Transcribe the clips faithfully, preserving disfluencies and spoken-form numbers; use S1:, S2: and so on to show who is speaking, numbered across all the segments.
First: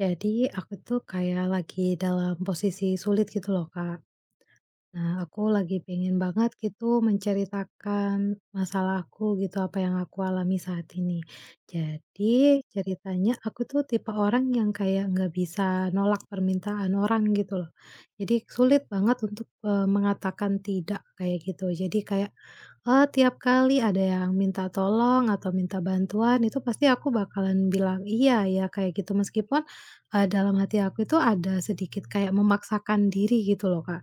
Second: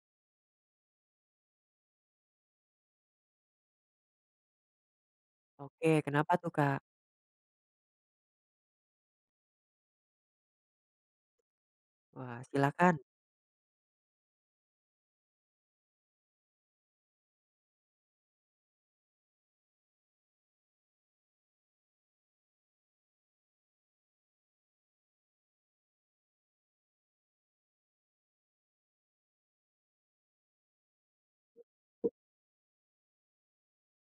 S1: Jadi aku tuh kayak lagi dalam posisi sulit gitu loh, Kak. Nah, aku lagi
S2: Oke,
S1: pengen
S2: kenapa
S1: banget
S2: tuh, Kak?
S1: gitu menceritakan masalahku gitu, apa yang aku alami saat ini.
S2: Wah,
S1: Jadi
S2: silakan.
S1: ceritanya aku tuh tipe orang yang kayak nggak bisa nolak permintaan orang gitu loh. Jadi sulit banget untuk, eee, mengatakan tidak kayak gitu. Jadi kayak Eee, tiap kali ada yang minta tolong atau minta bantuan itu pasti aku bakalan bilang, "Iya ya," kayak gitu. Meskipun, eee, dalam hati aku itu ada sedikit kayak memaksakan diri gitu loh, Kak.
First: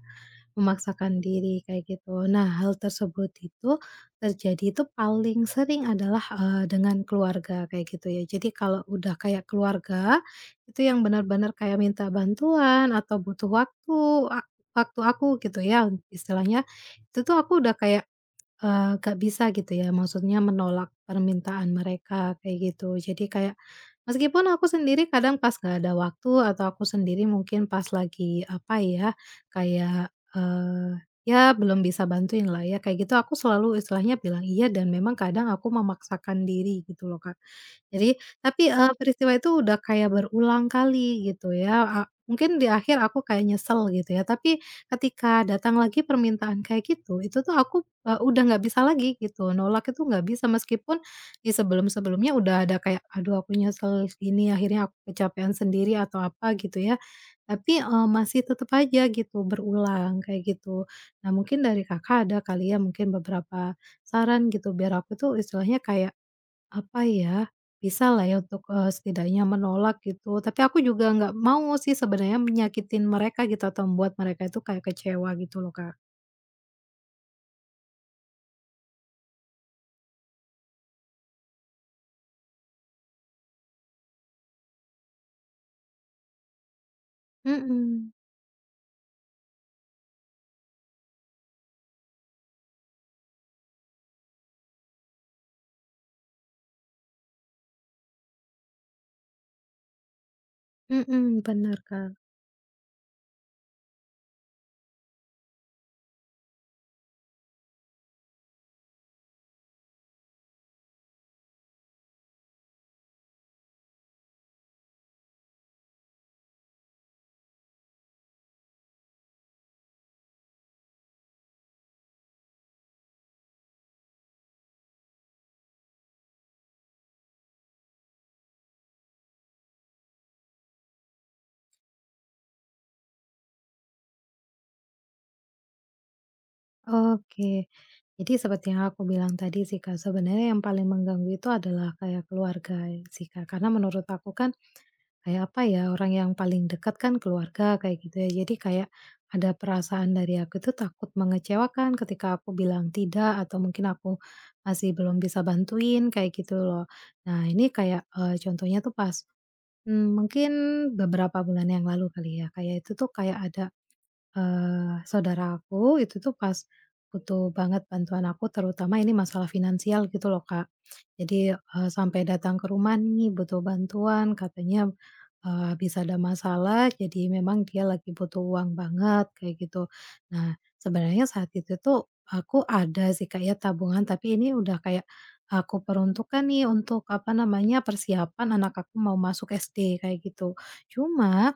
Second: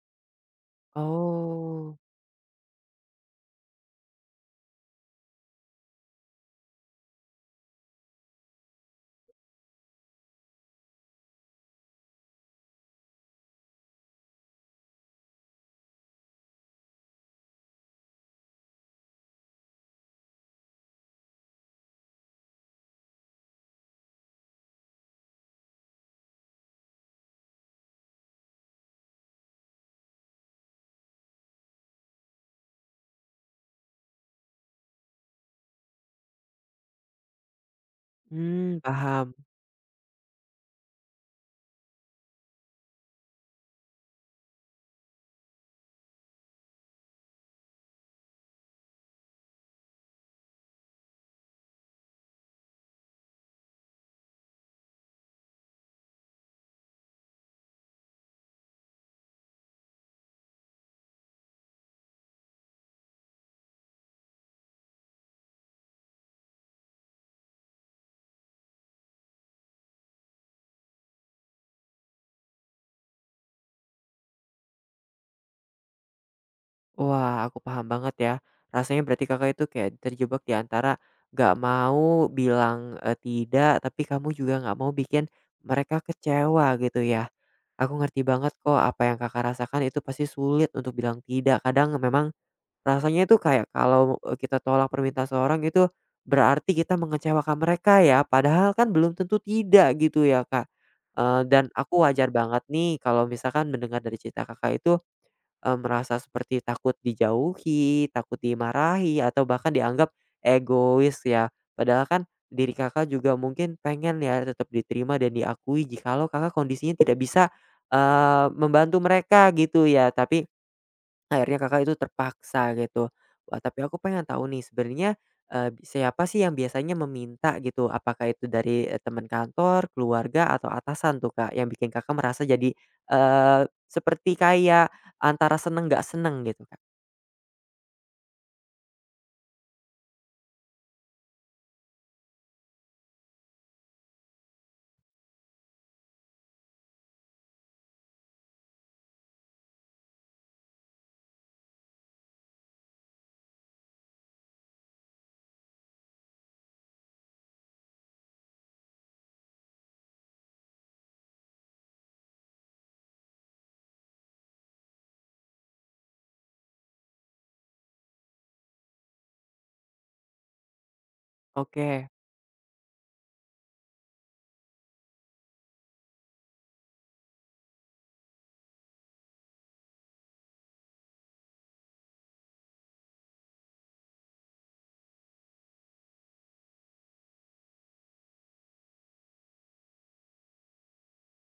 S1: Memaksakan diri kayak
S2: Oh,
S1: gitu. Nah, hal tersebut itu terjadi itu paling sering adalah, eee, dengan keluarga kayak gitu ya. Jadi kalau udah kayak keluarga, itu yang benar-benar kayak minta bantuan atau butuh waktu a waktu aku gitu ya istilahnya, itu tuh aku udah kayak Eee, gak bisa gitu ya, maksudnya menolak permintaan mereka kayak gitu. Jadi kayak meskipun aku sendiri kadang pas gak ada waktu atau aku sendiri mungkin pas lagi apa ya, kayak, eee, ya belum bisa bantuin lah ya, kayak gitu aku selalu istilahnya bilang iya dan memang kadang aku memaksakan diri gitu loh, Kak. Jadi tapi,
S2: hmm,
S1: eee, peristiwa
S2: paham.
S1: itu udah kayak berulang kali gitu ya, a mungkin di akhir aku kayak nyesel gitu ya, tapi ketika datang lagi permintaan kayak gitu, itu tuh aku, eee, udah nggak bisa lagi gitu, nolak itu nggak bisa meskipun di sebelum-sebelumnya udah ada kayak, "Aduh aku nyesel gini, akhirnya aku kecapean sendiri," atau apa gitu ya, tapi, eee, masih tetep aja gitu berulang kayak gitu. Nah, mungkin dari Kakak ada kali ya mungkin beberapa saran gitu biar aku tuh istilahnya kayak apa ya, bisa lah ya untuk, eee, setidaknya menolak gitu, tapi aku juga nggak mau sih sebenarnya menyakitin mereka gitu atau membuat mereka itu kayak kecewa gitu loh, Kak.
S2: Wah, aku paham banget ya. Rasanya berarti Kakak itu kayak terjebak di antara nggak mau bilang, eee, tidak, tapi kamu juga nggak mau bikin mereka kecewa gitu ya. Aku
S1: Mhm,
S2: ngerti banget kok apa yang Kakak rasakan itu pasti sulit untuk bilang tidak. Kadang memang rasanya itu kayak kalau, eee, kita tolak permintaan seorang itu berarti kita mengecewakan mereka ya, padahal kan belum tentu tidak gitu ya, Kak. Eee,
S1: mhm,
S2: dan
S1: bener,
S2: aku
S1: Kak.
S2: wajar banget nih kalau misalkan mendengar dari cerita Kakak itu, eee, merasa seperti takut dijauhi, takut dimarahi, atau bahkan dianggap egois ya. Padahal kan diri Kakak juga mungkin pengen ya tetap diterima dan diakui jikalau Kakak kondisinya tidak bisa, eee, membantu mereka gitu ya. Tapi akhirnya Kakak itu terpaksa gitu. Wah, tapi aku pengen tahu nih sebenarnya, eee, siapa sih yang biasanya meminta gitu? Apakah itu dari, eee, teman kantor, keluarga, atau atasan tuh, Kak, yang bikin Kakak merasa jadi, eee, seperti kayak antara seneng nggak seneng gitu, Kak?
S1: Oke. Jadi seperti yang aku bilang tadi sih, Kak, sebenarnya yang paling mengganggu itu adalah kayak keluarga sih, Kak, karena menurut aku kan kayak apa ya, orang yang paling dekat kan keluarga kayak gitu ya. Jadi kayak ada perasaan dari aku itu takut mengecewakan ketika aku bilang tidak atau mungkin aku masih belum bisa bantuin kayak gitu loh. Nah, ini kayak, eee, contohnya tuh pas, mmm, mungkin beberapa bulan yang lalu kali ya, kayak itu tuh kayak ada Eee, saudara itu tuh pas butuh banget bantuan aku terutama ini masalah finansial gitu loh, Kak. Jadi, eee,
S2: Oke,
S1: sampai datang ke rumah nih butuh bantuan katanya, eee, habis ada masalah jadi memang dia lagi butuh uang banget kayak gitu. Nah, sebenarnya saat itu tuh aku ada sih, Kak, ya tabungan tapi ini udah kayak aku peruntukkan nih untuk apa namanya persiapan anak aku mau masuk S D kayak gitu. Cuma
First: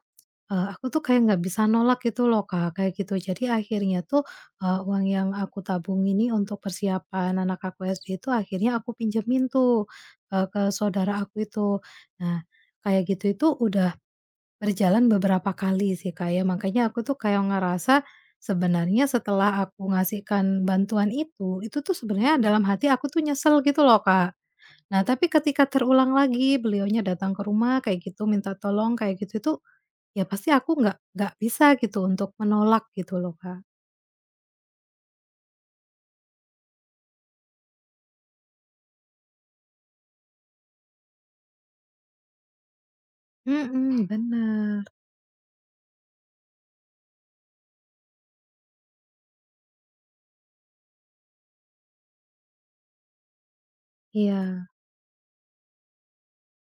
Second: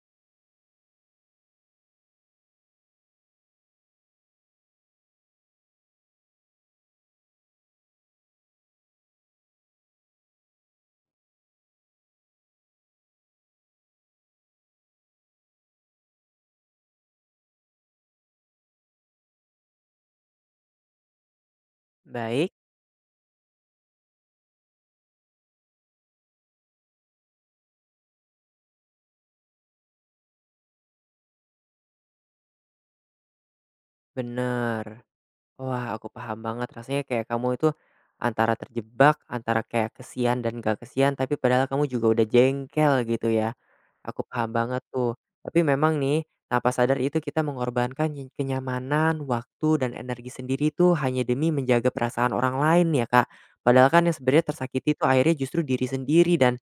S1: Eee, aku tuh kayak nggak bisa nolak gitu loh, Kak, kayak gitu. Jadi akhirnya tuh, eee, uang yang aku tabung ini untuk persiapan anak aku S D itu akhirnya aku pinjemin tuh, eee, ke saudara aku itu. Nah, kayak gitu itu udah berjalan beberapa kali sih, kayak makanya aku tuh kayak ngerasa sebenarnya setelah aku ngasihkan bantuan itu, itu tuh sebenarnya
S2: baik,
S1: dalam hati aku tuh nyesel gitu loh, Kak. Nah, tapi ketika terulang lagi, beliaunya datang ke rumah kayak gitu, minta tolong kayak gitu, itu ya pasti aku nggak nggak bisa gitu untuk menolak gitu loh, Kak.
S2: bener. Wah, aku paham banget rasanya kayak kamu itu antara terjebak, antara kayak kesian dan nggak kesian, tapi padahal kamu juga udah jengkel gitu ya?
S1: Mhm,
S2: Aku paham banget
S1: bener,
S2: tuh. Tapi memang nih, tanpa sadar itu kita mengorbankan nyi- kenyamanan, waktu, dan energi sendiri tuh hanya demi menjaga perasaan orang lain ya, Kak. Padahal kan yang sebenarnya
S1: iya,
S2: tersakiti itu akhirnya justru diri sendiri dan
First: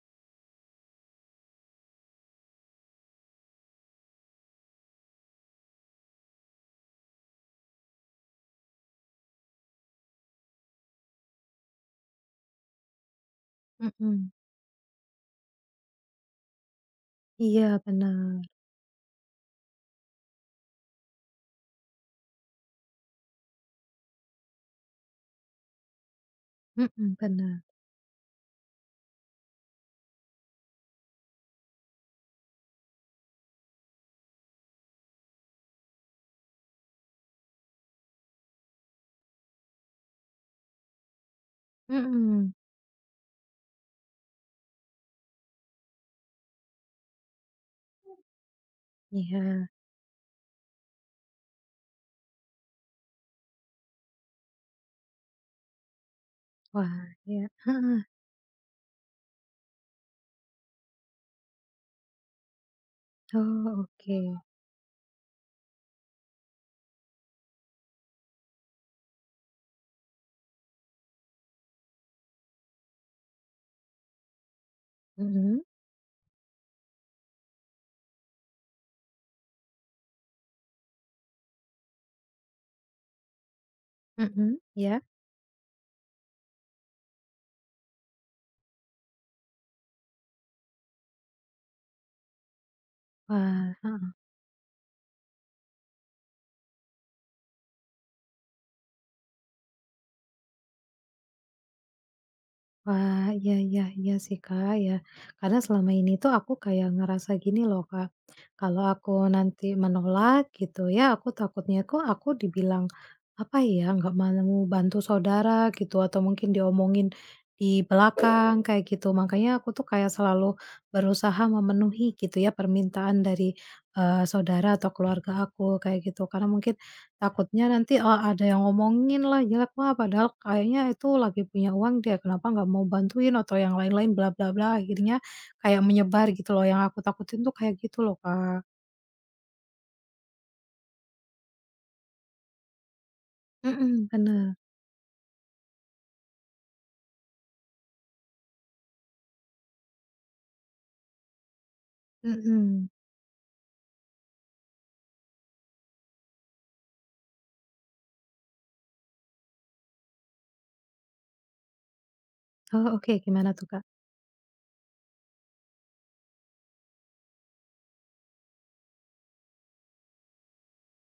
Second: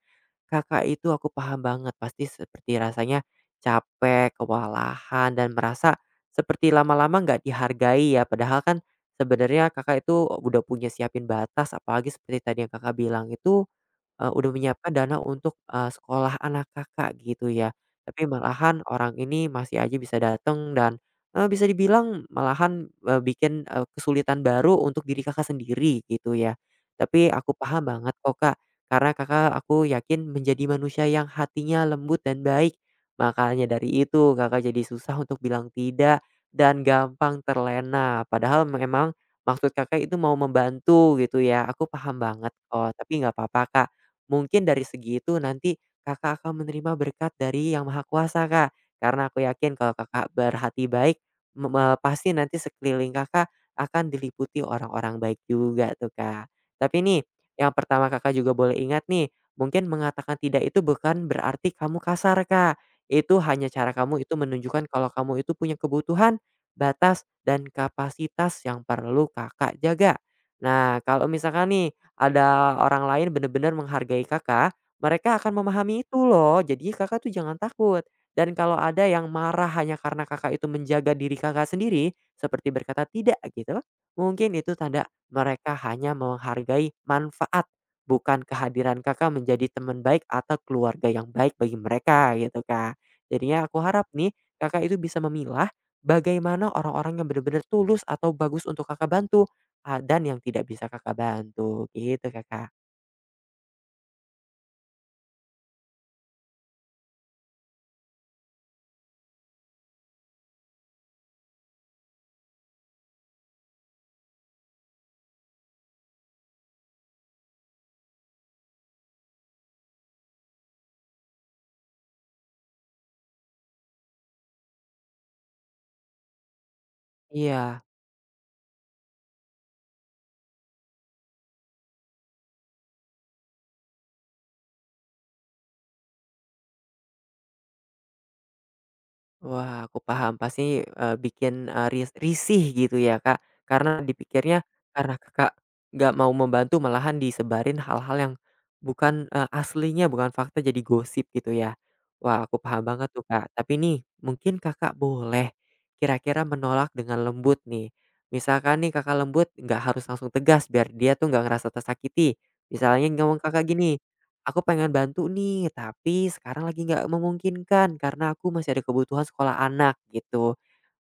S2: Kakak itu aku paham banget. Pasti seperti rasanya capek, kewalahan, dan merasa seperti lama-lama nggak dihargai ya. Padahal kan sebenarnya Kakak itu udah punya siapin batas, apalagi seperti tadi yang Kakak bilang itu
S1: mhm,
S2: Eee, udah menyiapkan dana untuk, eee, sekolah anak Kakak gitu
S1: iya
S2: ya. Tapi
S1: bener,
S2: malahan orang ini masih aja bisa datang dan, eee, bisa dibilang malahan, eee, bikin, eee, kesulitan baru untuk diri Kakak sendiri gitu ya.
S1: mhm,
S2: Tapi aku
S1: bener,
S2: paham banget kok, Kak, karena Kakak aku yakin menjadi manusia yang hatinya lembut dan baik. Makanya dari itu Kakak jadi susah untuk bilang tidak dan gampang terlena. Padahal memang maksud Kakak itu mau membantu gitu ya, aku paham banget
S1: mhm,
S2: kok. Tapi nggak apa-apa, Kak. Mungkin dari segi itu nanti Kakak akan menerima berkat dari Yang Maha Kuasa, Kak. Karena aku
S1: iya.
S2: yakin kalau Kakak berhati baik, me me pasti nanti sekeliling Kakak akan diliputi orang-orang baik juga tuh, Kak. Tapi
S1: Wah,
S2: nih,
S1: iya,
S2: yang
S1: heeh,
S2: pertama Kakak juga boleh ingat nih, mungkin mengatakan tidak itu bukan berarti kamu kasar, Kak. Itu hanya
S1: oh
S2: cara
S1: oke,
S2: kamu itu menunjukkan kalau kamu itu punya kebutuhan, batas, dan kapasitas yang perlu Kakak jaga. Nah, kalau misalkan nih ada orang lain benar-benar menghargai Kakak, mereka akan
S1: mhm,
S2: memahami itu loh. Jadi Kakak tuh jangan takut. Dan kalau ada yang marah hanya karena Kakak itu menjaga diri Kakak sendiri, seperti berkata tidak gitu,
S1: mhm,
S2: mungkin itu
S1: iya,
S2: tanda mereka hanya menghargai manfaat, bukan kehadiran Kakak menjadi teman baik atau keluarga yang baik bagi mereka, gitu Kak. Jadinya
S1: wah,
S2: aku
S1: heeh.
S2: harap nih Kakak itu bisa memilah bagaimana orang-orang yang benar-benar tulus atau bagus untuk Kakak bantu, ah, dan yang tidak bisa Kakak bantu, gitu, Kakak.
S1: Wah, iya iya iya sih, Kak, ya. Karena selama ini tuh aku kayak ngerasa gini loh, Kak, kalau aku nanti menolak gitu ya, aku takutnya kok aku dibilang, apa ya, nggak mau bantu saudara gitu, atau mungkin diomongin di belakang kayak gitu. Makanya aku tuh kayak selalu berusaha memenuhi gitu ya permintaan dari, eee, saudara atau keluarga aku kayak gitu. Karena mungkin takutnya
S2: Iya,
S1: nanti, eee, ada yang ngomongin lah, jelek lah, padahal kayaknya itu lagi punya uang dia, kenapa nggak mau bantuin atau yang lain-lain bla bla bla, akhirnya kayak menyebar gitu loh, yang aku takutin tuh kayak gitu loh, Kak.
S2: wah, aku paham pasti, eee, bikin, eee, ris risih gitu ya, Kak, karena
S1: Mhm, bener,
S2: dipikirnya karena Kakak nggak mau membantu malahan disebarin hal-hal yang bukan, eee, aslinya, bukan fakta jadi gosip gitu ya. Wah, aku paham
S1: mhm.
S2: banget tuh, Kak, tapi nih mungkin Kakak boleh kira-kira menolak dengan lembut nih. Misalkan nih Kakak lembut, nggak harus langsung tegas biar dia tuh nggak ngerasa tersakiti.
S1: Oh,
S2: Misalnya
S1: oke,
S2: ngomong
S1: gimana
S2: Kakak
S1: tuh, Kak?
S2: gini, aku pengen bantu nih, tapi sekarang lagi nggak memungkinkan karena aku masih ada kebutuhan sekolah anak gitu.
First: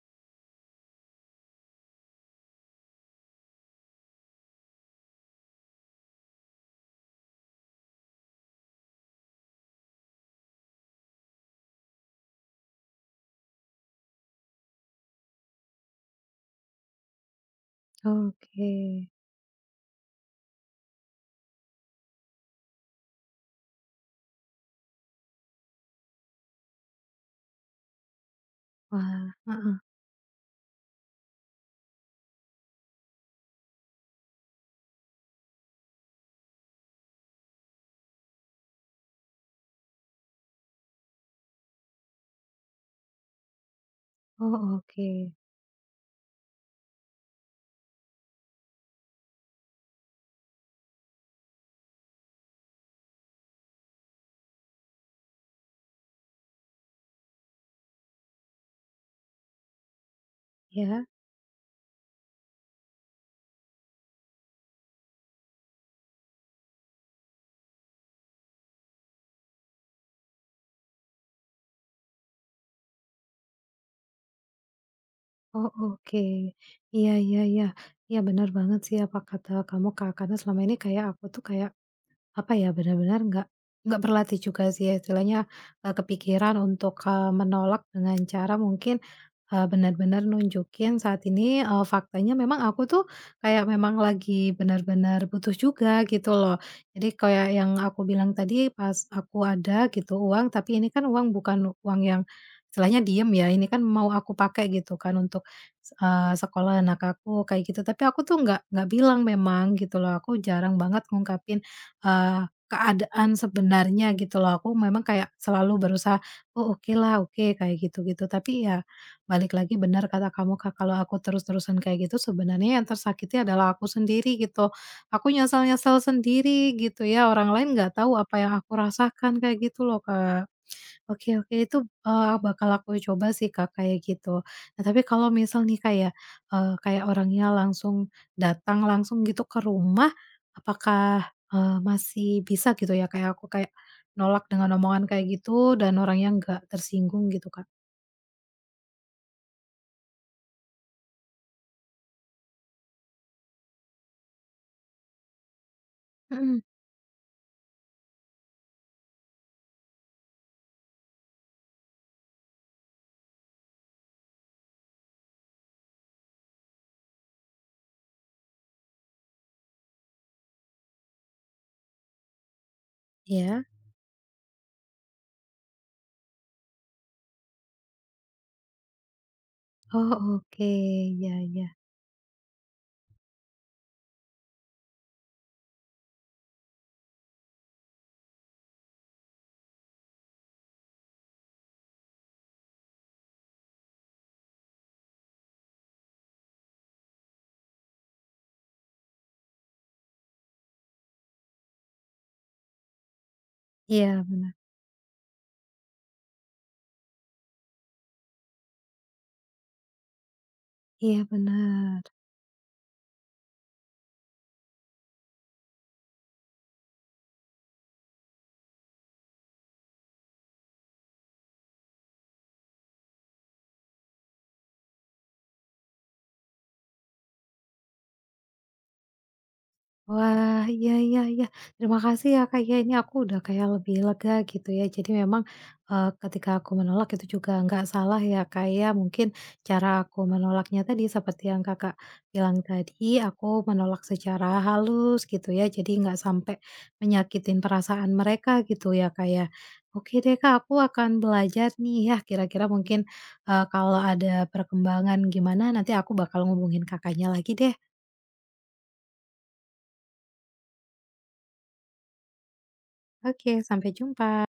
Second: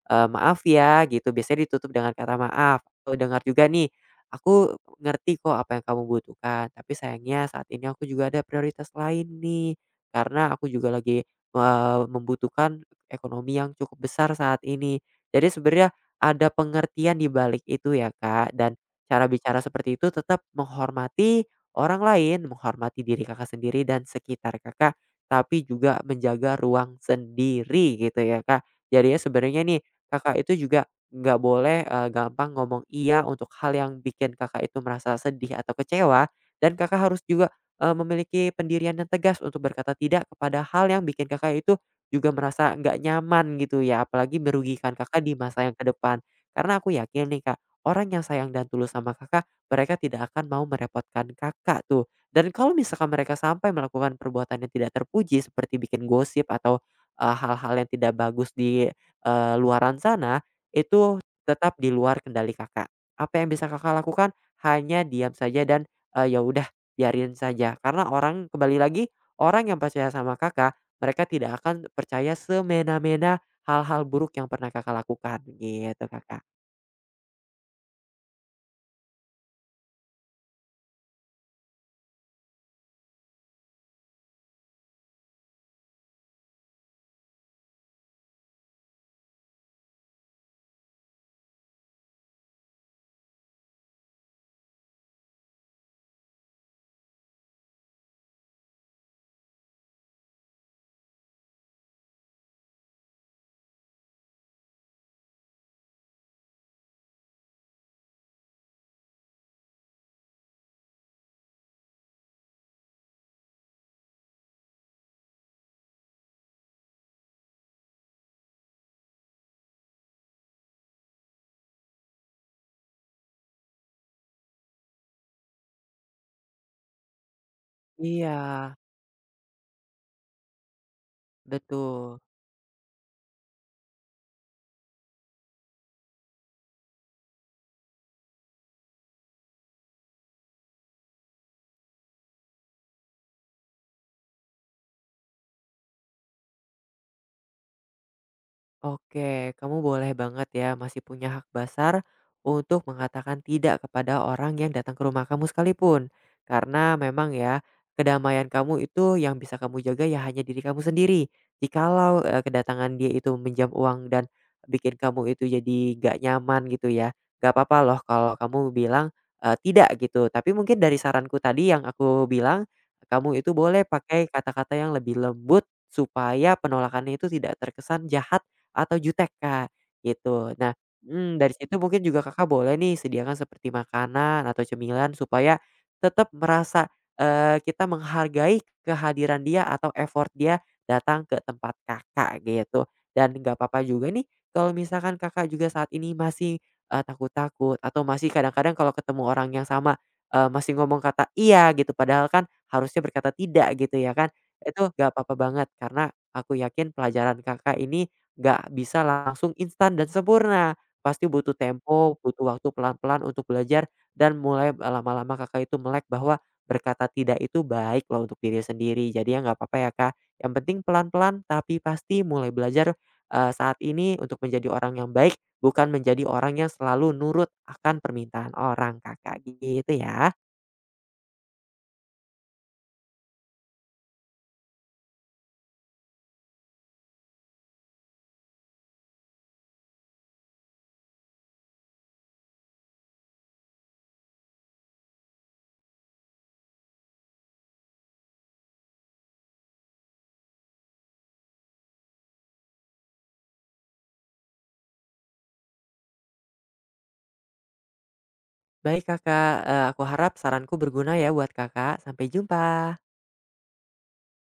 S2: Eee, maaf ya gitu, biasanya ditutup dengan kata maaf, aku dengar juga nih, "Aku ngerti kok apa yang kamu butuhkan, tapi sayangnya saat ini aku juga ada prioritas lain nih, karena aku juga lagi, eee, membutuhkan ekonomi yang cukup besar saat ini." Jadi sebenarnya ada pengertian di balik itu ya, Kak,
S1: Oke.
S2: dan cara bicara seperti itu tetap menghormati orang lain, menghormati diri Kakak sendiri dan sekitar Kakak, tapi juga menjaga ruang sendiri gitu ya, Kak. Jadinya
S1: Wah,
S2: sebenarnya
S1: heeh.
S2: nih, Kakak itu juga nggak boleh, eee, gampang ngomong iya untuk hal yang bikin Kakak itu merasa sedih atau kecewa, dan Kakak harus juga, eee, memiliki pendirian yang tegas untuk berkata tidak kepada hal yang bikin Kakak itu juga merasa nggak nyaman gitu ya, apalagi
S1: Oh,
S2: merugikan Kakak
S1: oke.
S2: di masa yang ke depan. Karena aku yakin nih, Kak, orang yang sayang dan tulus sama Kakak mereka tidak akan mau merepotkan Kakak tuh. Dan kalau misalkan mereka sampai melakukan perbuatan yang tidak terpuji seperti bikin gosip atau, eee, hal-hal yang tidak bagus di, eee, luaran sana,
S1: Ya.
S2: itu tetap di luar kendali Kakak. Apa yang bisa Kakak lakukan hanya diam saja dan, eee, ya udah biarin saja. Karena orang kembali lagi, orang yang percaya sama Kakak, mereka tidak akan percaya semena-mena hal-hal buruk yang pernah Kakak lakukan,
S1: Oh,
S2: gitu
S1: oke.
S2: Kakak.
S1: Iya iya iya. Iya benar banget sih apa kata kamu, Kak, karena selama ini kayak aku tuh kayak apa ya, benar-benar nggak nggak berlatih juga sih ya, istilahnya, eee, kepikiran untuk, eee, menolak dengan cara mungkin, eee, benar-benar nunjukin saat ini, eee, faktanya memang aku tuh kayak memang lagi benar-benar butuh juga gitu loh. Jadi kayak yang aku bilang tadi pas aku ada gitu uang, tapi ini kan uang bukan uang yang istilahnya diem ya, ini kan mau aku pakai gitu kan untuk, eee, sekolah anak aku kayak gitu. Tapi aku tuh nggak nggak bilang memang gitu loh, aku jarang banget ngungkapin eee, keadaan sebenarnya gitu loh. Aku memang kayak selalu berusaha, "Oh oke lah oke," kayak gitu-gitu. Tapi ya balik lagi benar kata kamu, Kak, kalau aku terus-terusan kayak gitu sebenarnya yang tersakiti adalah aku sendiri gitu. Aku nyesel-nyesel sendiri gitu ya, orang lain nggak tahu
S2: Iya,
S1: apa yang aku rasakan, kayak gitu loh, Kak. Oke oke, itu,
S2: betul.
S1: eee, bakal aku coba sih, Kak, kayak gitu. Nah, tapi kalau misal nih, kayak ya, kayak orangnya langsung datang langsung gitu ke rumah, apakah, eee, masih bisa gitu ya, kayak aku kayak nolak dengan omongan kayak gitu dan orangnya nggak tersinggung gitu, Kak?
S2: Oke, kamu boleh banget ya masih punya hak dasar untuk mengatakan tidak kepada orang yang datang ke rumah kamu sekalipun.
S1: Mhm,
S2: Karena memang ya, kedamaian kamu itu yang bisa kamu jaga ya hanya diri kamu sendiri. Jikalau eh, kedatangan dia itu menjam uang dan bikin kamu itu jadi gak nyaman gitu ya. Gak apa-apa loh kalau kamu bilang eh, tidak gitu. Tapi mungkin dari saranku tadi yang aku bilang, kamu itu
S1: iya.
S2: boleh pakai kata-kata yang lebih lembut supaya penolakannya itu tidak terkesan jahat atau jutek, Kak,
S1: Oh,
S2: gitu.
S1: oke,
S2: Nah,
S1: ya
S2: mhm, dari
S1: ya.
S2: situ mungkin juga Kakak boleh nih sediakan seperti makanan atau cemilan supaya tetap merasa, eee, kita menghargai kehadiran dia atau effort dia datang ke tempat Kakak, gitu. Dan nggak apa-apa juga nih kalau misalkan Kakak juga saat ini masih, eee, takut-takut atau masih kadang-kadang kalau ketemu orang yang sama, eee, masih ngomong kata "iya" gitu, padahal kan harusnya berkata "tidak" gitu ya
S1: Iya,
S2: kan.
S1: benar.
S2: Itu nggak apa-apa banget karena aku yakin pelajaran Kakak ini nggak bisa langsung instan dan sempurna,
S1: Iya,
S2: pasti butuh
S1: benar.
S2: tempo, butuh waktu pelan-pelan untuk belajar dan mulai lama-lama Kakak itu melek bahwa berkata tidak itu baik loh untuk diri sendiri. Jadi ya nggak apa-apa ya, Kak, yang penting pelan-pelan tapi pasti mulai belajar, eee, saat ini untuk menjadi orang yang baik, bukan menjadi orang yang selalu nurut akan permintaan orang, Kakak, gitu ya.
S1: Wah, iya iya iya. Terima kasih ya Kak, ya ini aku udah kayak lebih lega gitu ya. Jadi memang, eee, ketika aku menolak itu juga nggak salah ya Kak ya. Mungkin cara aku menolaknya tadi seperti yang Kakak bilang tadi, aku menolak secara halus gitu ya, jadi nggak sampai menyakitin perasaan mereka gitu ya Kak ya. Oke deh Kak, aku akan belajar nih ya, kira-kira mungkin, eee, kalau ada perkembangan gimana nanti aku bakal ngubungin Kakaknya lagi deh.
S2: Baik, Kakak, eee, aku harap saranku berguna ya buat Kakak. Sampai jumpa.
S1: Oke, sampai jumpa.